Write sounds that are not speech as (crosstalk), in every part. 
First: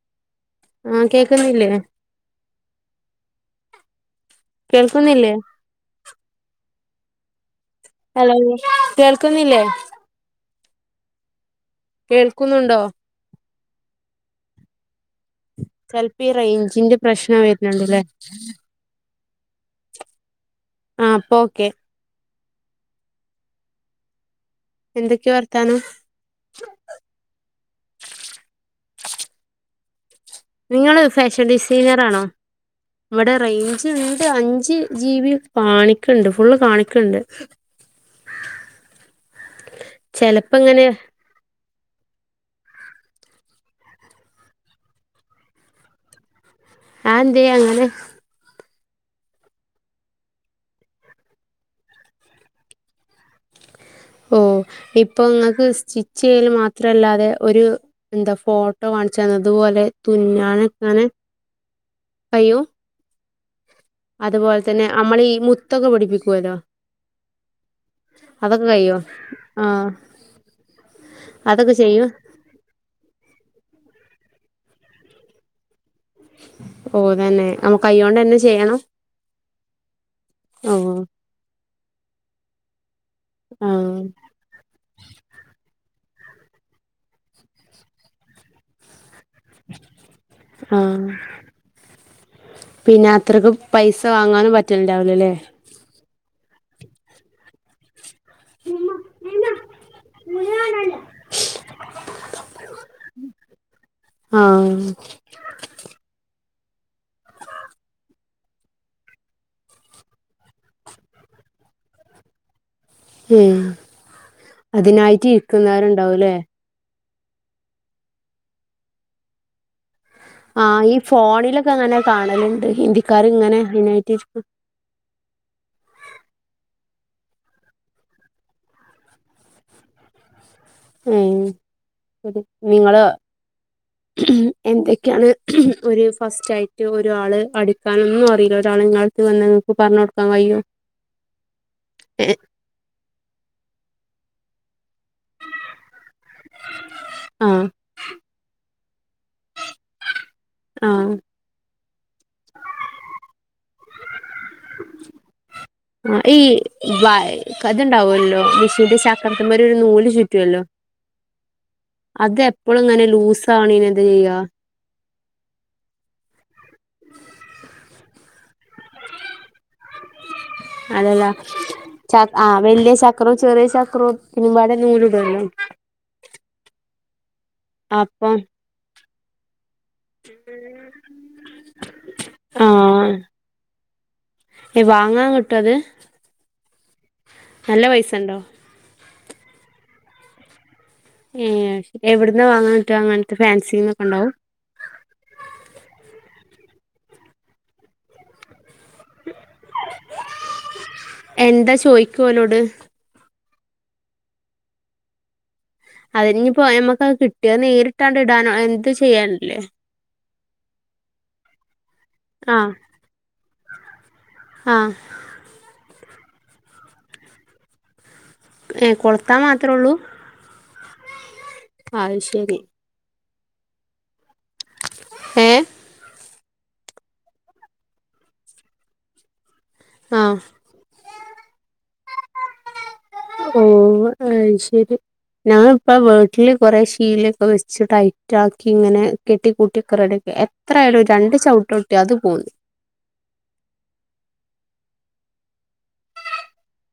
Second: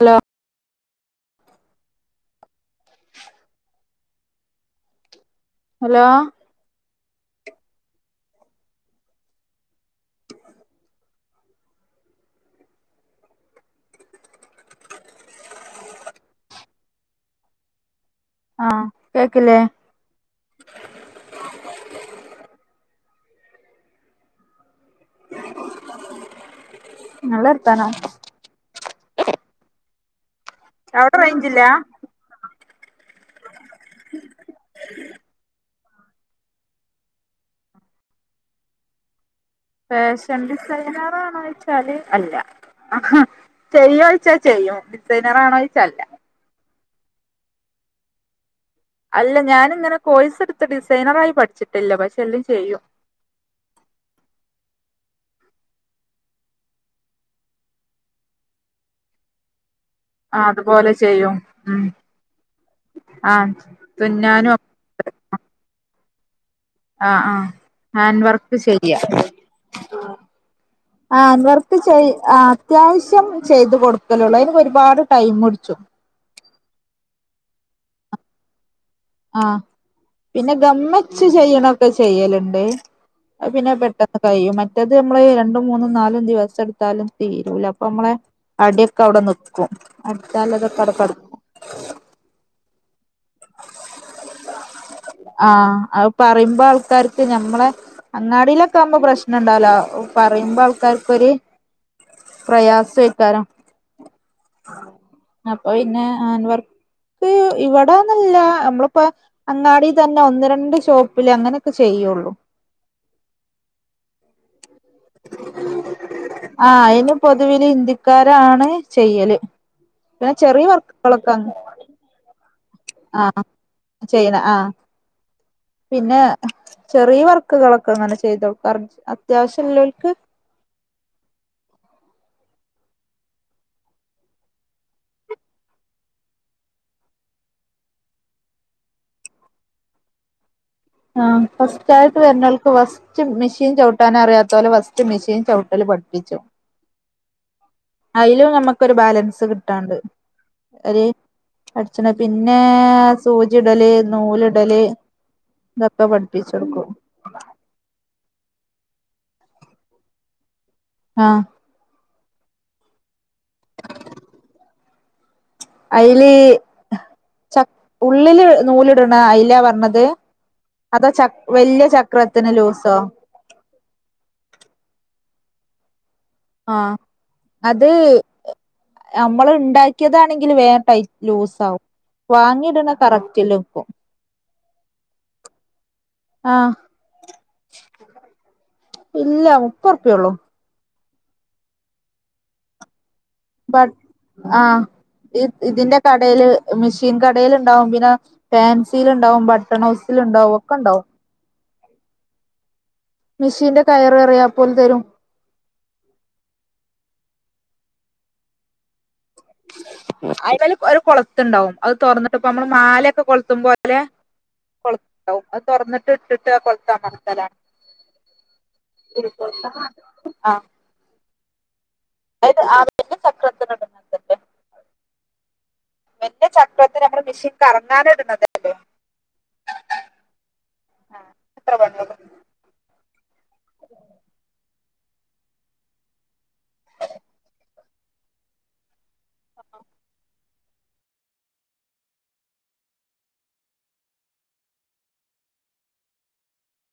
Hello ആഹ് കേൾക്കുന്നില്ലേ കേൾക്കുന്നില്ലേ ഹലോ ഹലോ കേൾക്കുന്നില്ലേ കേൾക്കുന്നുണ്ടോ ചിലപ്പോ ഈ റേഞ്ചിന്റെ പ്രശ്നം വരുന്നുണ്ടല്ലേ ആഹ് കേക്കില്ലേ ആഹ് ഇപ്പോ ഓക്കെ എന്തൊക്കെയാ വർത്താനം നല്ല വർത്താനം നിങ്ങള് അവിടെ ഫാഷൻ റേഞ്ചില്ല ഡിസൈനറാണോ ഇവിടെ റേഞ്ച് ഉണ്ട് അഞ്ച് ജി ബി കാണിക്കണണ്ട് ഫുൾ കാണിക്കണണ്ട് ഫാഷൻ ഡിസൈനറാണോ ചോയിച്ച ച്ചാല് അല്ല ചെയ്യോ ചോയ്ച്ചാൽ ചെയ്യും ഡിസൈനർ ആണോ ചോയ്ച്ചാൽ അല്ല അതെന്തേ അങ്ങനെ അല്ല ഞാനിങ്ങനെ കോഴസ് എടുത്ത് ഡിസൈനറായി പഠിച്ചിട്ടില്ല പക്ഷെ എല്ലാം ചെയ്യും ഓഹ് ഇപ്പോ നിങ്ങക്ക് സ്റ്റിച്ച് ചെയ്യല് മാത്രല്ലാതെ ഒരു എന്താ ഫോട്ടോ കാണിച്ചാന്ന് അതുപോലെ ആഹ് അതുപോലെ തുന്നാനങ്ങനെ ചെയ്യും ഉം കയ്യും ആഹ് തുന്നാനും അതുപോലെ തന്നെ അമ്മളീ മുത്തൊക്കെ പിടിപ്പിക്കൂല്ലോ ആഹ് -ആഹ് ഹാൻഡ് വർക്ക് കയ്യോ ചെയ്യാ ആഹ് ഹാൻഡ് അതൊക്കെ വർക്ക് ചെയ്യും ചെയ് ആഹ് അത്യാവശ്യം ചെയ്ത് കൊടുക്കലുള്ളൂ അതിന് ഒരുപാട് ടൈം പുടിച്ചും ഓഹ് തന്നെ നമ്മുക്ക് കയ്യോണ്ടന്നെ ചെയ്യണം ആഹ് പിന്നെ ഓ ഗമ്മച്ച് ചെയ്യണൊക്കെ ചെയ്യലുണ്ട് അത് പിന്നെ ആഹ് പെട്ടെന്ന് കഴിയും മ മറ്റേത് നമ്മള് രണ്ടും മൂന്നും നാലും ദിവസം എടുത്താലും തീരൂല അപ്പൊ ഞമ്മളെ അടിയൊക്കെ അവിടെ നിക്കും അടച്ചാള്ളതൊക്കെ ആഹ് അവിടെക്കടു പിന്നെ അത്രയ്ക്ക് പൈസ വാങ്ങാനും പറ്റലുണ്ടാവൂലല്ലേ ആഹ് അത് പറയുമ്പോ ആൾക്കാർക്ക് ഞമ്മളെ അങ്ങാടിയിലൊക്കെ ആവുമ്പോ പ്രശ്നം ഉണ്ടാവൂലാ പറയുമ്പോ ആൾക്കാർക്കൊരു പ്രയാസേക്കാരം ആഹ് അപ്പൊ പിന്നെ ഹാൻഡ് വർക്ക് ഇവട് ടൊന്നുല്ല നമ്മളിപ്പോ അങ്ങാടി തന്നെ ഒന്ന് രണ്ട് ഷോപ്പില് അങ്ങനൊക്കെ ചെയ്യോള്ളൂ ഉം അതിനായിട്ട് ഇരിക്കുന്നവരുണ്ടാവൂല്ലേ ആഹ് അയിന് പൊതുവില് ഹിന്ദിക്കാരാണ് ചെയ്യല് പിന്നെ ചെറിയ ആഹ് ഈ വർക്ക്കളൊക്കെ ഫോണിലൊക്കെ അങ്ങനെ കാണലുണ്ട് ഹിന്ദിക്കാർ ഇങ്ങനെ അയ്നായിട്ട് ചെയ്യണ ഇരിക്ക്ണ് ആ പിന്നെ ചെറിയ വർക്കുകളൊക്കെ അങ്ങനെ ചെയ്തോടുക്കാറ് അത്യാവശ്യ ഉള്ളോൽക്ക് ഉം (unintelligible) നിങ്ങള് എന്തൊക്കെയാണ് ഒരു ഫസ്റ്റായിട്ട് ഒരാള് അടിക്കാനൊന്നും അറിയില്ല ഒരാള് നിങ്ങൾ ഇത് വന്ന് നിങ്ങക്ക് പറഞ്ഞ് കൊടുക്കാൻ കഴിയോ ആഹ് ഫസ്റ്റായിട്ട് വരുന്നാൾ ക്ക് ഫസ്റ്റ് മെഷീൻ ചവിട്ടാനറിയാത്തോലെ ഫസ്റ്റ് മെഷീൻ ചവിട്ടല് പഠിപ്പിച്ചും (inaudible) അയിലും നമ്മുക്കൊരു ബാലൻസ് കിട്ടാണ്ട് അത് ആഹ് അടിച്ച്ണ് പിന്നേ സൂചി ഇടല് നൂലിടല് ഇതൊക്കെ ആഹ് ഈ പഠിപ്പിച്ചൊടുക്കും വയ്ക്കതുണ്ടാവുലുല്ലോ മെഷീന്റെ പക്രത്തിൻമേല് ഒരു നൂല് ചുറ്റുവല്ലോ ആഹ് അതെപ്പൊളും ഇങ്ങനെ ലൂസാവിണയ്ന് എന്താ ചെയ്യാ അയില് ചക് ഉള്ളില് നൂലിടണ അയിലാ പറഞ്ഞത് അതോ അല്ലല്ല ചക് വലിയ ചക്രത്തിന് ലൂസോ ഒറു ചെറിയ ചക്രോ പിന്നെമ്പാടെ നൂലിടുവല്ലോ ആഹ് അത് അപ്പം അമ്മള് ഉണ്ടാ ക്കിയതാണെങ്കില് വേ ടൈറ്റ് ലൂസ് ആവും വാങ്ങിട്ണത് കറക്റ്റ്ലും നിക്കും ഏഹ് വാങ്ങാൻ കിട്ടുവത് ആഹ് നല്ല പൈസണ്ടോ ഇല്ല മുപ്പതുറുപ്പ്യെ ഉള്ളൂ ഏഹ് എവിട്ന്നാ വാങ്ങാൻ കിട്ടാ അങ്ങനത്തെ ബട്ട് ഫാൻസിലൊക്കെ ഉണ്ടാവും ആഹ് ഈ ഇതിന്റെ കടേല് മെഷീൻ കടേല് ഉണ്ടാവും പിന്നെ ഫാൻസീലിണ്ടാവും ബട്ടൺ ഹൗസിലിണ്ടാവും ഒക്കെണ്ടാവും എന്താ ചോയ്ക്കാ ഓലോട് മിഷീന്റെ കയറ് പറയാ അപ്പോല് തരും അതിഞ്ഞിപ്പൊ നമ്മക്കത് കിട്ടിയാ നേരിട്ടാണ്ട് ഇടാനോ എന്തു ചെയ്യാനല്ലേ അയ്മ്മല് ഒര് കൊള്ത്തിണ്ടാവും അത് തൊറന്ന ട്ടിപ്പ നമ്മള് ആഹ് മാലെക്ക കൊളുത്തും പോലെ ആഹ് കൊള് ത്തിണ്ടാവും അത്‌ തൊറന്നിട്ട് ഇട്ടിട്ട് അ കൊളുത്തമർത്തലാണ് ഏ കൊളുത്താൻ മാത്രേ ഉള്ളൂ ആഹ് അത് ശെരി പിന്നെ ചക്രത്തിന്റ (unintelligible) ഏഹ് മറ്റെ ചക്രത്തില് നമ്മള് മെഷീൻ കറങ്ങാനിടുന്നതല്ലേ ആഹ് എത്ര പണിയുള്ളൂ ഓഹ് അയ്ശെരി ഞാനിപ്പ വീട്ടില് കൊറേ ശീലൊക്കെ വെച്ച് ടൈറ്റാക്കി ഇങ്ങനേ കെട്ടി കൂട്ടിയക്ക റെഡിയാക്കി എ ത്രായാലും ഒരു രണ്ട് ചവിട്ട് കിട്ടിയ അത് പോന്നു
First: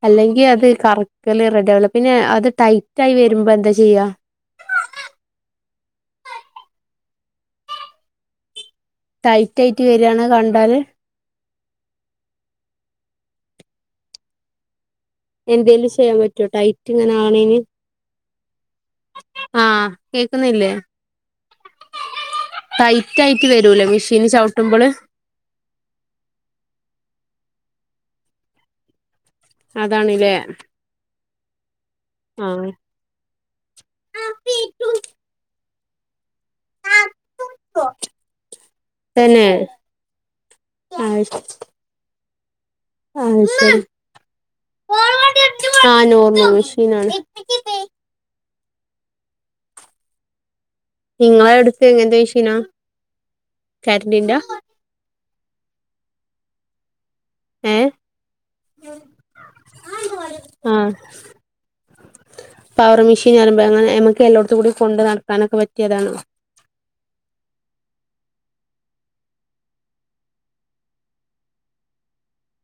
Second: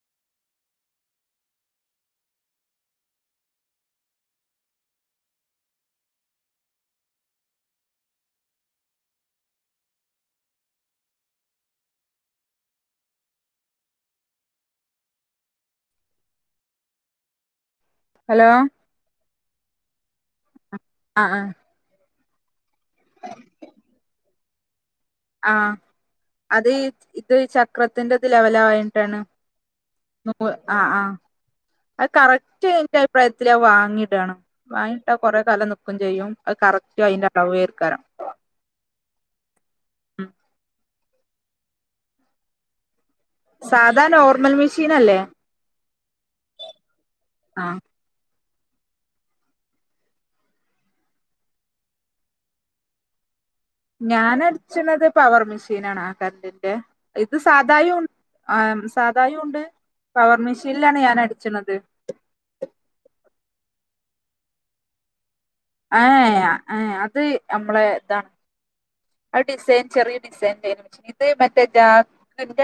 അല്ലെങ്കി അത് കറക്കല് റെഡിയാവൂല പിന്നെ അത് ടൈറ്റായി വരുമ്പൊ എന്താ ചെയ്യാ ടൈറ്റായിട്ട് വെര്യാണ് കണ്ടാല് എന്തേലും ചെയ്യാൻ പറ്റൊ ടൈറ്റിങ്ങനെ ആകണേന് ഹലോ ആഹ് കേക്കുന്നില്ലേ ആ ആ ടൈറ്റ് ആയിട്ട് വരൂല്ലെ മെഷീന് ചവിട്ടുമ്പള് ആഹ് അത് ഇത് ചക്രത്തിന്റത് ലെവലായണ്ടാണ് അതാണ്ല്ലേ (unintelligible) ആഹ് ആഹ് അത് കറക്റ്റ് ആഹ് എനിക്കത് പ്രായത്തില് അത് വാങ്ങി ഇടണം വാങ്ങിട്ടാ കുറേ കാലം നിക്കും ചെയ്യും അത് കറക്റ്റ് അതിന്റെ അളവേക്കാറം തന്നെ ഉം അയ് അയ് ശെരി സാധാ നോർമൽ മെഷീൻ അല്ലേ ആഹ് നോർമൽ മെഷീനാണ് ആ നിങ്ങളടുത്ത് എങ്ങനത്ത മെഷീനാ കരണ്ടിന്റെ ഞാനടിച്ചിന്നത് പവർ മെഷീനാണ് ആഹ് കറണ്ടിന്റെ ഇത് ഏ സാധായും ഉ ആഹ് സാധായും ഉണ്ട് പവർ ആ മെഷീനിലാണ് ഞാൻ അടിച്ചുന്നത് പവർ മെഷീൻന്ന് പറയുമ്പൊ എങ്ങനെ നമുക്കെല്ലോടത്തുംകൂടി കൊണ്ട് നടക്കാനൊക്കെ പ ഏഹ് അഹ് ആഹ് അത് നമ്മളേ ഇതാണ് അത് ഡിസൈൻ ചെറിയ ഡിസൈൻ (unintelligible) ഇത് മറ്റേ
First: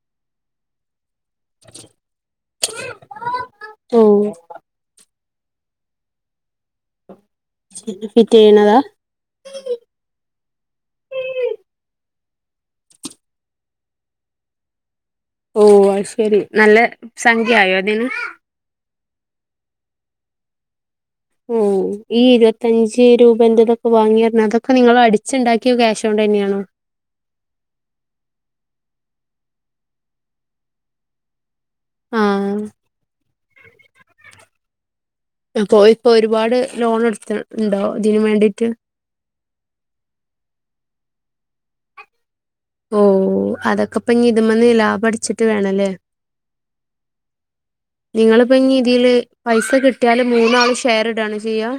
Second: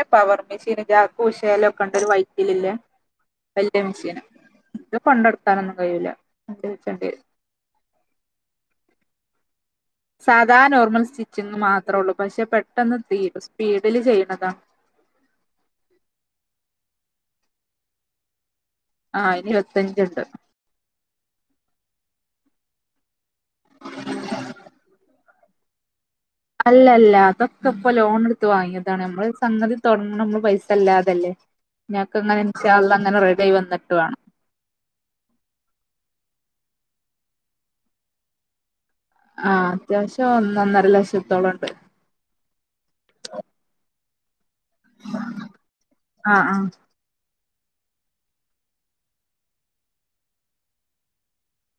(unintelligible) പവർ മെഷീന് ജാ ഉഷാലക്കണ്ടൊരു വയ്റ്റിലില്ലേ വല്ല്യ ഓ മെഷീന ഇത് കൊണ്ടടു ക്കാനൊന്നും കഴിയൂല്ല (inaudible) (unintelligible) ഫിറ്റ് ചെയ്യണതാ സാധാ നോർമൽ സ്റ്റിച്ചിങ്ങ് മാത്രൊള്ളു പക്ഷെ പെട്ടെന്ന് തീരും സ്പീഡില് ചെയ്യണതാ ഓഹ് അത്‌ ശെരി നല്ല സംഖ്യ ആയോ അതിന് ആഹ് അതിന് ഇരുപത്തെഞ്ചെണ്ട് ഉം ഈ ഇരുപത്തഞ്ച് രൂപന്റെതൊക്കെ വാങ്ങി പറയണ അതൊക്കെ നിങ്ങളടി ച്ചിണ്ടാക്കിയ ക്യാഷ് കൊണ്ട് തന്നെയാണോ അല്ലല്ല അതൊ‌ക്കിപ്പ ലോണെടുത്ത് വാങ്ങിയതാണ് നമ്മള് സംഗതി തൊടങ്ങണ നമ്മള് പൈസ ഇല്ലാതല്ലെ ആ ഞങ്ങക്കങ്ങനെ ഇൻഷാ അള്ളാ അങ്ങന റെഡിയായി വന്നിട്ട് വേണം അപ്പൊ ഇപ്പൊ ഒരുപാട് ലോണെടുത്ത് ഇണ്ടാവോ ഇതിനും വേണ്ടീട്ട് ആഹ് അത്യാവശ്യം ഒന്ന് ഒന്നര ലക്ഷത്തോളെണ്ട് ഓഹ് അതൊക്കെ ഇപ്പ ഇന്നി ഇത്‌മ്മന്ന് ലാഭ അടിച്ചിട്ട് വേണല്ലേ? ആഹ് ആഹ് നിങ്ങളിപ്പോ ഇനി ഇതില് പൈസ കിട്ടിയാല് മൂന്നാള് ഷെയർ ഇടാണോ ചെയ്യാ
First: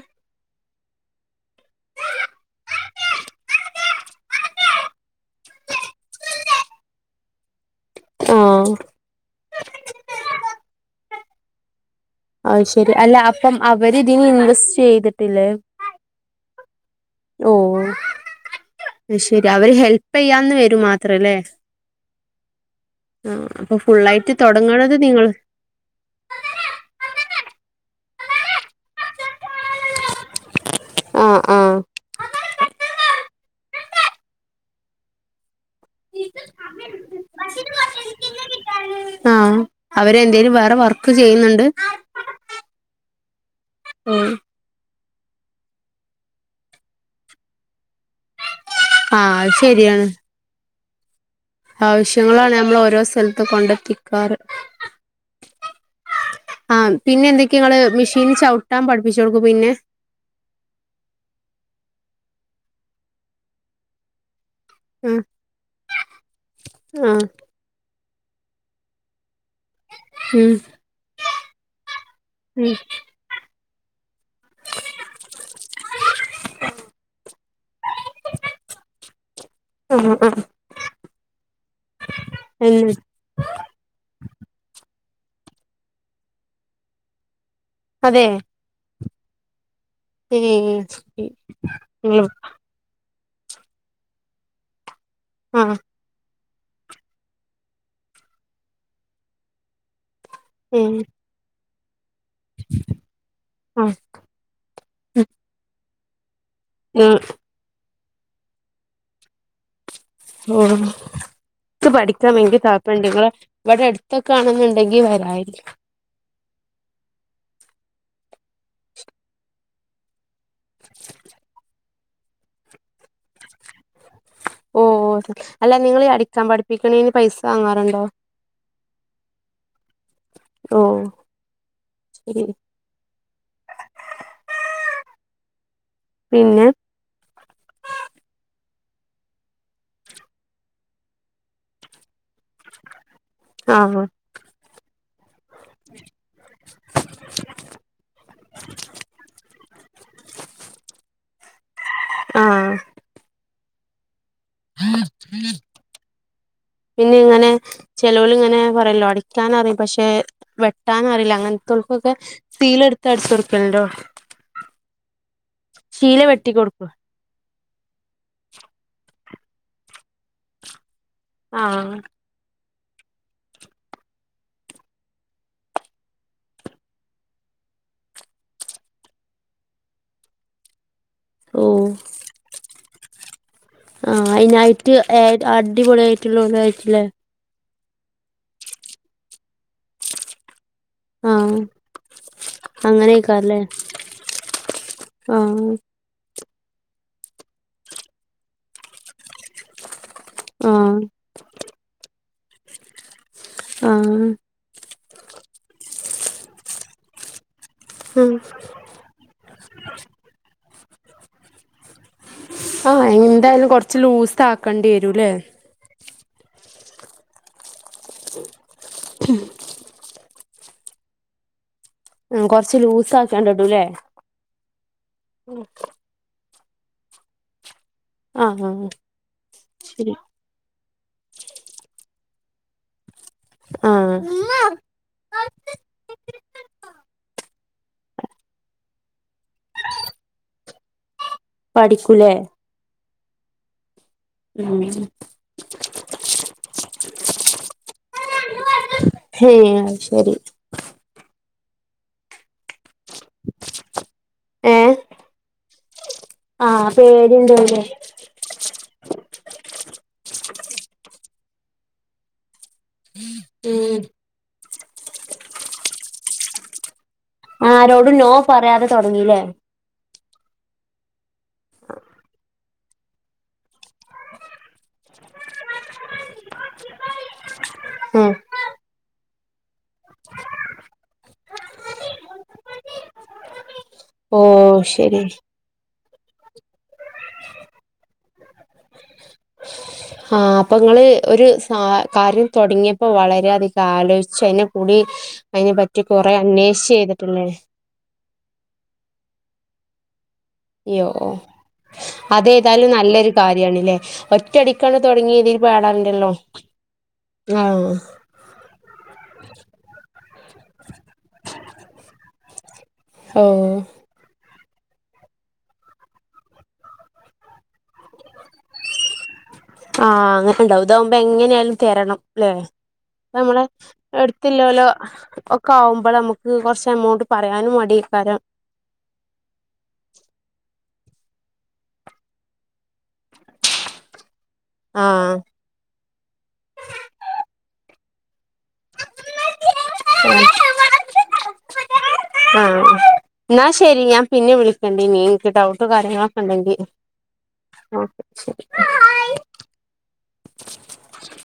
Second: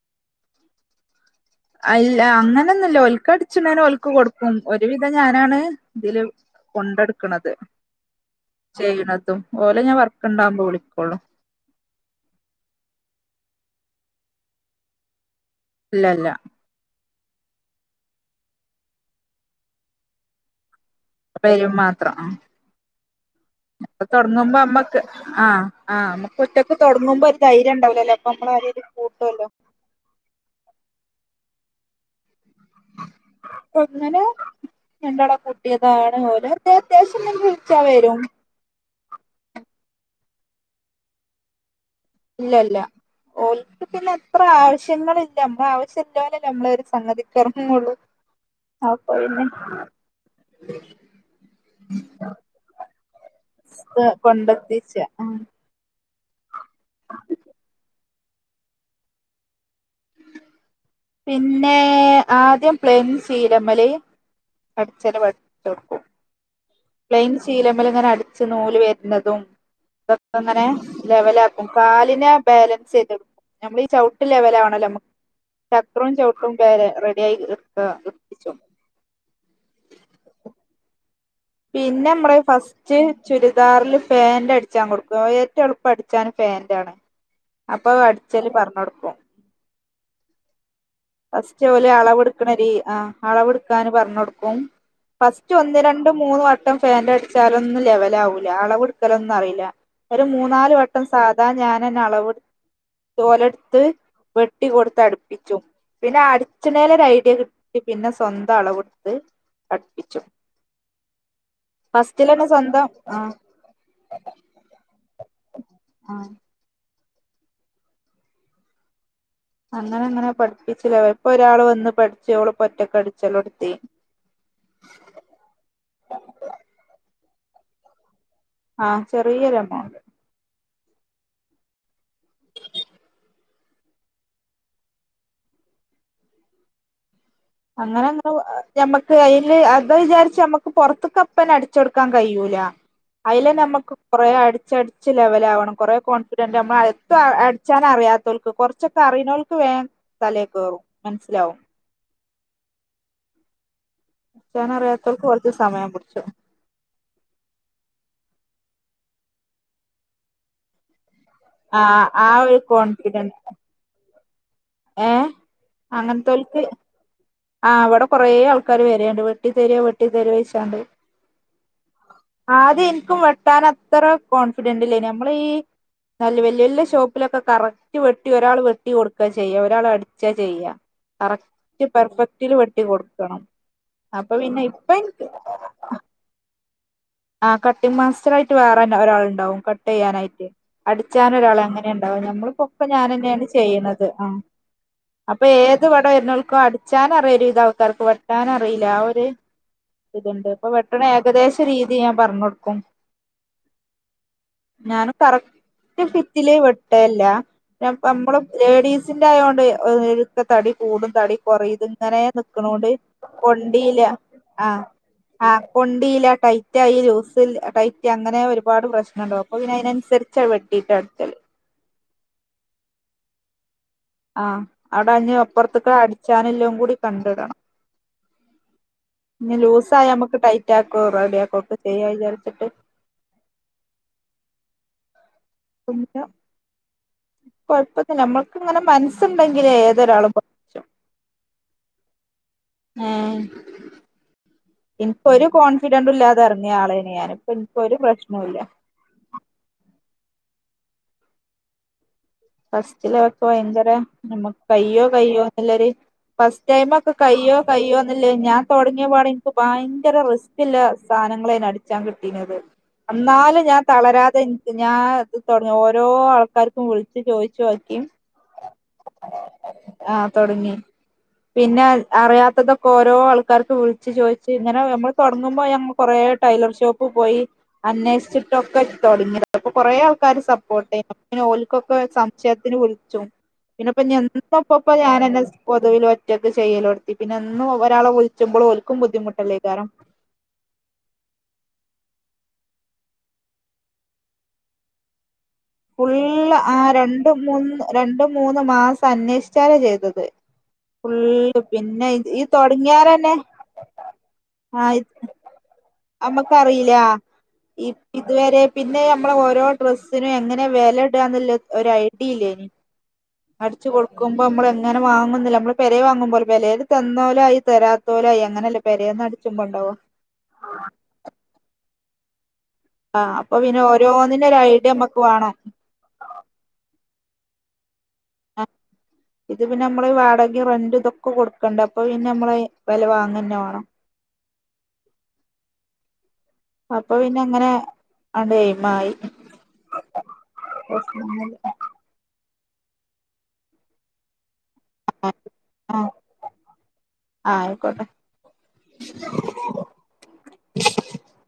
അൽ ആഹ് അങ്ങനൊന്നും ഇല്ലാ ഓൽക്ക് അടിച്ചണേന് ഓൽക്ക് കൊടുക്കും ഒരുവിധം ഞാനാണ് ഇതില് കൊണ്ടട്ക്കണത് ആഹ് ചെയ്യണതും ഓലെ ഞാൻ വർക്ക് ഇണ്ടാവുമ്പോ വിളിക്കോള്ളൂ അത് ശെരി അല്ല അപ്പം അവര് ഇതിന് ഇൻവെസ്റ്റ് ചെയ്തിട്ടില്ലേ? ഇല്ല ഇല്ലാ ഓഹ് ആവു അത് ശെരി അവര് ഹെൽപ്പെയ്യാന്ന് വെരും മാത് മാത്രല്ലേ വരും മാത്രം ആഹ് ആഹ് അപ്പൊ ഇപ്പ ഫുള്ളായിട്ട് തൊടങ്ങുമ്പോ തൊടങ്ങണത് അമ്മക്ക് നിങ്ങള് ആഹ് ആഹ് അമ്മക്ക് ഒറ്റക്ക് തൊടങ്ങുമ്പോ ഒരു ധൈര്യം ഇണ്ടാവുലല്ലോ അപ്പ നമ്മള് ആരേലും കൂട്ടുവല്ലോ ആഹ് ആഹ് അങ്ങനെ രണ്ടാളെ കുട്ടിയതാണ് ഓലെ എന്തെങ്കിലും അത്യാവശ്യം ഇണ്ടെങ്കി വിളിച്ചാ വെരും. ആഹ് അവരെന്തേലും വേറെ വർക്ക് ചെയ്യുന്നുണ്ട്? ഇല്ല ഇല്ലാ ഓൽക്ക് പിന്നെ ആഹ് അത്ര ആവശ്യങ്ങള് ഇല്ല നമ്മളെ ആവശ്യള്ളോലല്ലേ നമ്മളൊരു സംഗതിക്കെറങ്ങൊള്ളൂ ആഹ് അത് ശെരിയാണ് ആവശ്യങ്ങളാണ് നമ്മളെ ഓരോ സ്ഥലത്ത് കൊണ്ടെത്തിക്കാറ് കൊണ്ടെത്തിച്ച ആഹ് ആഹ് പിന്നെ എന്തൊക്കെയാ ഇങ്ങള് മെഷീന് ചൗട്ടാൻ പഠിപ്പിച്ചൊട്ക്കും പിന്നെ? പിന്നെ ആദ്യം പ്ലെയിൻ ശീലെമ്മല് അടിച്ചല് ആഹ് പടിപ്പിച്ചൊട്ക്കും ആഹ് പ്ലെയിൻ ശീലെമ്മല് ഇങ്ങനെ അടിച്ച് നൂല് വെര്ന്നതും അതൊക്കെ ഉം ഇങ്ങനെ ലെവലാ കാലിനെ ഉം ബാലൻസ് ചെയ്തെട്ക്കും നമ്മളീ ചൗട്ട് ലെവലാവണല്ലോ നമ്മക് ചക്രവും ചൗട്ടും (unintelligible) റെഡിയായി (unintelligible) ഉം ഉം പിന്നെ ഇമ്മറെ ആഹ് ഫസ്റ്റ് ചുരിദാറില് പേന്റടിച്ചാൻ കൊടുക്കും ഏറ്റോം എളുപ്പം അടിച്ചാന് പേന്റാണ് അപ്പൊ അതെ അടിച്ചല് പർഞ്ഞൊട്ക്കും ഏഹ് ഫസ്റ്റോല് അളവ് എടുക്കണ രീ ആഹ് അളവെട്ക്കാന് പറഞ്ഞൊട്ക്കും. ഫസ്റ്റ് ആഹ് ഒന്ന് രണ്ട് മൂന്ന് വ ട്ടം പേന്റടിച്ചാലൊന്നും ലെവലാവൂല്ലാ അളവെട്ക്കലൊന്നും അറീല്ലാ ഒരു മൂന്നാല് ഉം വട്ടം സാ ദാ ഞാനെന്നെ അളവെട്ത്ത് ഓലെട്ത്ത് ആഹ് വെട്ടി കൊട്ത്തട്പ്പിച്ചും. പിന്നെ അടിച്ച്ണേന് ഒര് ഉം ഐ‌ഡിയ കിട്ടി പിന്നെ സ്വന്ത അളവെട്ത്ത് അടുപ്പിച്ചും (unintelligible) ക്ക് പഠിക്കാൻ ഭയങ്കര സ്വന്തം താൽപ്പര്യണ്ട് ആ ഇങ്ങളെ ഇവടെ അട്ത്തൊക്കെ ആണ്ന്ന്ണ്ടെങ്കി വെരായിരുന്നു ആഹ് അങ്ങനങ്ങനെ പഠിപ്പിച്ചിലെ ഇപ്പൊരാള് വന്ന് പഠിച്ച് ഓള് ഇപ്പൊ ഒറ്റക്കടിച്ചിലൊട്ത്തി ഓഹ് ഓഹ് അല്ലാ നിങ്ങളീ അടിക്കാൻ പഠിപ്പിക്ക്ണേന് പൈസ വാങ്ങാറ്ണ്ടോ? ആഹ് ചെറിയൊരെമൗണ്ട് ഓഹ് പിന്നെ അങ്ങനങ്ങനെ ആഹ് ഞമ്മക്ക് അയില് അത് വിചാരിച്ച് ഞമ്മക്ക് പൊർത്ത്ക്കപ്പന്നെ അടിച്ചൊട്ക്കാൻ കയ്യൂ യ്യൂലാ അയിലെന്നെ ഞമ്മക്ക് ആഹ് കൊറെ അടിച്ചടി ച്ച് ലെവലാവണം കൊറേ കോൺഫിഡന്റമ്മള് എത്ര അടിച്ചാനറിയാത്തോൽക്കും കൊർച്ചൊക്കെ അറിയണോൽക്ക് വേം തലേക്കേറും മൻസ്സിലാവും ആഹ് ക്കാനറിയാത്തോൽക്ക് കൊർച്ച് സമയം പുട്ച്ചും പിന്നെങ്ങനെ ചെലോല്ങ്ങനെ പറയല്ലോ അടിയ്ക്കാനറിം പക്ഷെ വെട്ടാനറില്ല അങ്ങൻ ആ ത്തോൽക്കൊക്കെ ആ ഒരു കോൺഫിഡന്റ് സീലട്ത്തട്ച്ചൊട്ക്കൽണ്ടോ ഏ അങ്ങൻത്തോൽക്ക് ആ വടെ കൊറേ ആൾക്കാര് വരേണ്ട് വെട്ടി തെരോ വെട്ടി തെരോ ചോയ്ച്ചാണ്ട് ആഹ് ആദ്യ ഇൻക്കും വെട്ടാനത്ര കോൺഫിഡന്റില്ലേയ്ന് നമ്മള് ഈ നല്ല വല്യ വല്യ ഷോപ്പിലൊക്കെ കറക്റ്റ് വെട്ടി ഒരാള് വെട്ടി കൊടുക്ക ചെയ്യാ ഒരാളടിച്ചാ ചെയ്യാ കറക്റ്റ് ഓഹ് പെർഫെക്റ്റില് വെട്ടി കൊട്ക്കണം അപ്പ പിന്നെ ഇപ്പ ൻക്ക് അടിപൊളി ആയ്റ്റ്ള്ളോണ്ട് (unintelligible) ആ കട്ടിംഗ് മാസ്റ്ററായ്റ്റ് വേറൊരാള് ണ്ടാവും കട്ടിയ്യാനായ്റ്റ് ആഹ് അടിച്ചാനൊരാള് അങ്ങനേ ണ്ടാവ ഞമ്മളിപ്പൊ ഒക്കെ ഞാനന്നേണ് അങ്ങനെയൊക്കാല്ലേ ചെയ്യ്ണത് അപ്പ ആഹ് ഏത് വട് ഇവ്ടെ വര്നോൽക്കും അടിച്ചാനറിയ ഒരു വിതം ആൾക്കാർക്ക് വെട്ടാനറിയില്ല ആ ഒര് ഇതുണ്ട് ഇപ്പൊ ആഹ് വെട്ടണ ഏകദേശ രീതി ഞാൻ പർഞ്ഞൊട്ക്കും ആഹ് ഞാനും കറക്റ്റ് ഫിറ്റ്ല് വെട്ടൽല്ല്യാ ഉം നമ്മള് ലേഡീസ് സിന്റായോണ്ട് തടി കൂടും തടി കൊറയും ഇതിങ്ങനെ നി ക്ക്ണോണ്ട് ആഹ് എന്തായാലും കൊറച്ച് കൊണ്ടീല ലൂസ് ആ ആക്കേണ്ടി വരൂല്ലേ ആ കൊണ്ടീല ടൈ റ്റായി ലൂസിൽ ടൈറ്റ് അങ്ങനെ ഒരുപാട് പ്രശ്നണ്ടാവും അപ്പോ പിന്നെ അയ്നൻസര്ച്ച് വെട്ടിയിട്ടാ അട്ച്ചല് ഉം കൊർച്ച് ലൂസാക്കിയാണ്ട് ഇടും ലേ ആ അവ്ടഞ്ഞ് അപ്പൊർത്ത്ക്ക്‌ അടിച്ചാന്ല്ലതും കൂടി കണ്ടടണം. ആഹ് ആഹ് ആഹ് ഇഞ്ഞി ലൂസായ ശരി നമ്മക്ക് ടൈറ്റാക്കോ റെഡിയാക്കോ ഒക്കെ ചെയ്യാ വിചാരിച്ചിട്ട് ആഹ് ഉംന കൊഴ്പ്പന്ന്ല്ലാ നമ്മൾക്ക്‌ങ്ങനെ മൻസ്ണ്ടെങ്കിലേ ഏതൊരാളും പ പഠിക്കും ലേ ഏ ഉം ഇൻപ്പൊരു കോൺഫിഡന്റുല്ലാതെ എർങ്ങിയ ആളേയ്ന് ഞാന് ഇപ്പൊ ഇൻക്കൊരു പ്രശ്നൊല്ല്യ ഏഹ് അത് ശരി ഫസ്റ്റിലവൊക്കെ ഭയങ്കര നമ്മക്ക് ഏഹ് കയ്യോ കയ്യോന്നില്ലൊര് ഫസ്റ്റ് ആഹ് ടൈമൊക്കെ കയ്യോ പേടിണ്ടാവുല്ലേ കയ്യോന്ന് ല്ലേന്ന് ഞാൻ തൊടങ്ങിയപാടെ എനിക്ക് ഭയങ്കര റിസ്ക്കില്ല സാനങ്ങളേന്നു അടിച്ചാൻ കിട്ടീനത്. അന്നാലും ഞാൻ ഉം തളരാതെ ഇൻക്ക്‌ ഞാൻ ഇത് തൊടങ്ങിയ ഓരോ ആൾക്കാര്ക്കും വുൾ ആരോടും നോ പറയാതെ തൊട്ങ്ങി ലേ ആ തൊട്ങ്ങി. പിന്നെ അ അറിയാത്തതൊക്കെ ഓരോ ആൾക്കാർക്ക് വ്ൾച്ച് ചോയ്ച്ച് ഇങ്ങനെ നമ്മള് തൊട്ങ്ങുമ്പോ ഞമ്മൾ കൊറേ ടൈലർ ഷോപ്പ്‌ പ്പോയീ ഉം അന്വേശിച്ച്ട്ടൊക്കെ തൊടങ്ങിയതാ അപ്പൊ കൊറേ ആൾക്കാര് സപ്പോർട്ടേന്നു അപ്പോത്തിന് ഓൽ കൊക്കെ സംശയത്തിന് വ്ൾച്ചും പിന്നെപ്പോ ഞ്ഞി ഓഹ് (unintelligible) ശരി ഞാനെന്നേ സ് പൊതുവിൽ ഒറ്റക്ക്‌ ചെയ്യലൊട്ത്തി പിന്നെ എന്നും ഒരാളെ വുൾച്ചുമ്പള് ഓൽക്കും ബുദ്ധിമുട്ടല്ലേക്കാരം ആ അപ്പൊങ്ങള് ഒരു സ കാര്യം തൊട്ങ്ങിയപ്പോ വളരെ അധികം ആലോയ്ച്ച് അയ്നെ കൂടി അയ്നെ പറ്റി കൊറേ അന്വേശ് ചെയ്ത്ട്ട്ല്ലേ രണ്ടും മൂന്നും മാസം അന്വേഷിച്ചാലേ ചെയ്തത്. യ്യോ ഫുള്ള് പിന്നെ ഈ അതേതായാലും നല്ലൊരു തുടങ്ങിയാരന്നെ കാര്യാണ്ല്ലേ ആ ഒറ്റടിക്കാണ് തൊടങ്ങിയതിൽ (unintelligible) ടാണ്ടല്ലോ നമ്മക്കറിയില്ല ഈ ആഹ് ഇതുവരെ പിന്നെ ഞമ്മളെ ഓരോ ഡ്രസ്സിനും എങ്ങനെ നെ വെലഡാന്ന്ല്ല ഒരൈഡിയ ഇല്ലേയ്നി ഓഹ് അടിച്ചു കൊടു ക്കുമ്പോ മ്മള് എങ്ങനെ വാങ്ങുന്നില്ല നമ്മള് പെരേ വാങ്ങുമ്പോലെ പെലേത് തന്നോലായി തരാത്തോലായി അങ്ങനല്ലേ പെരേന്നടിച്ചുമ്പോ ട്ടോ ക്കണ്ടാവും ഇതാവുമ്പോ എങ്ങനെയാലും തരണംല്ലേ ആഹ് അപ്പൊ നമ്മളെ പിന്നെ ഓരോന്നിനും ഒരു അടുത്തില്ലൊലോ ഐഡിയ നമ്മക്ക് വേണം ഒക്കാവുമ്പഴ നമു ക്ക്‌ കൊറച്ച് എമോണ്ട് പറയാനും പറയാനും മടിയേക്കാരം. ആഹ് ഇത് പിന്നെ മ്മള് വാടകെം റെന്റും ഇതൊക്കെ കൊടുക്കണ്ടേ അപ്പൊ പിന്നമ്മള് വെല വാങ്ങന്നെ വാണം. ആഹ് അപ്പൊ പിന്നെങ്ങനെ അങ്ങട് എയിമായി (unintelligible) ആഹ് ന്നാ ശരി ഞാൻ പിന്നെ വിളിക്കാണ്ടിനി എനിക്ക് ഡൗട്ട് ആഹ് കാര്യങ്ങളൊക്കെണ്ടെങ്കി ആഹ് ആയിക്കോട്ടെ ഓക്കെ ശരി (unintelligible)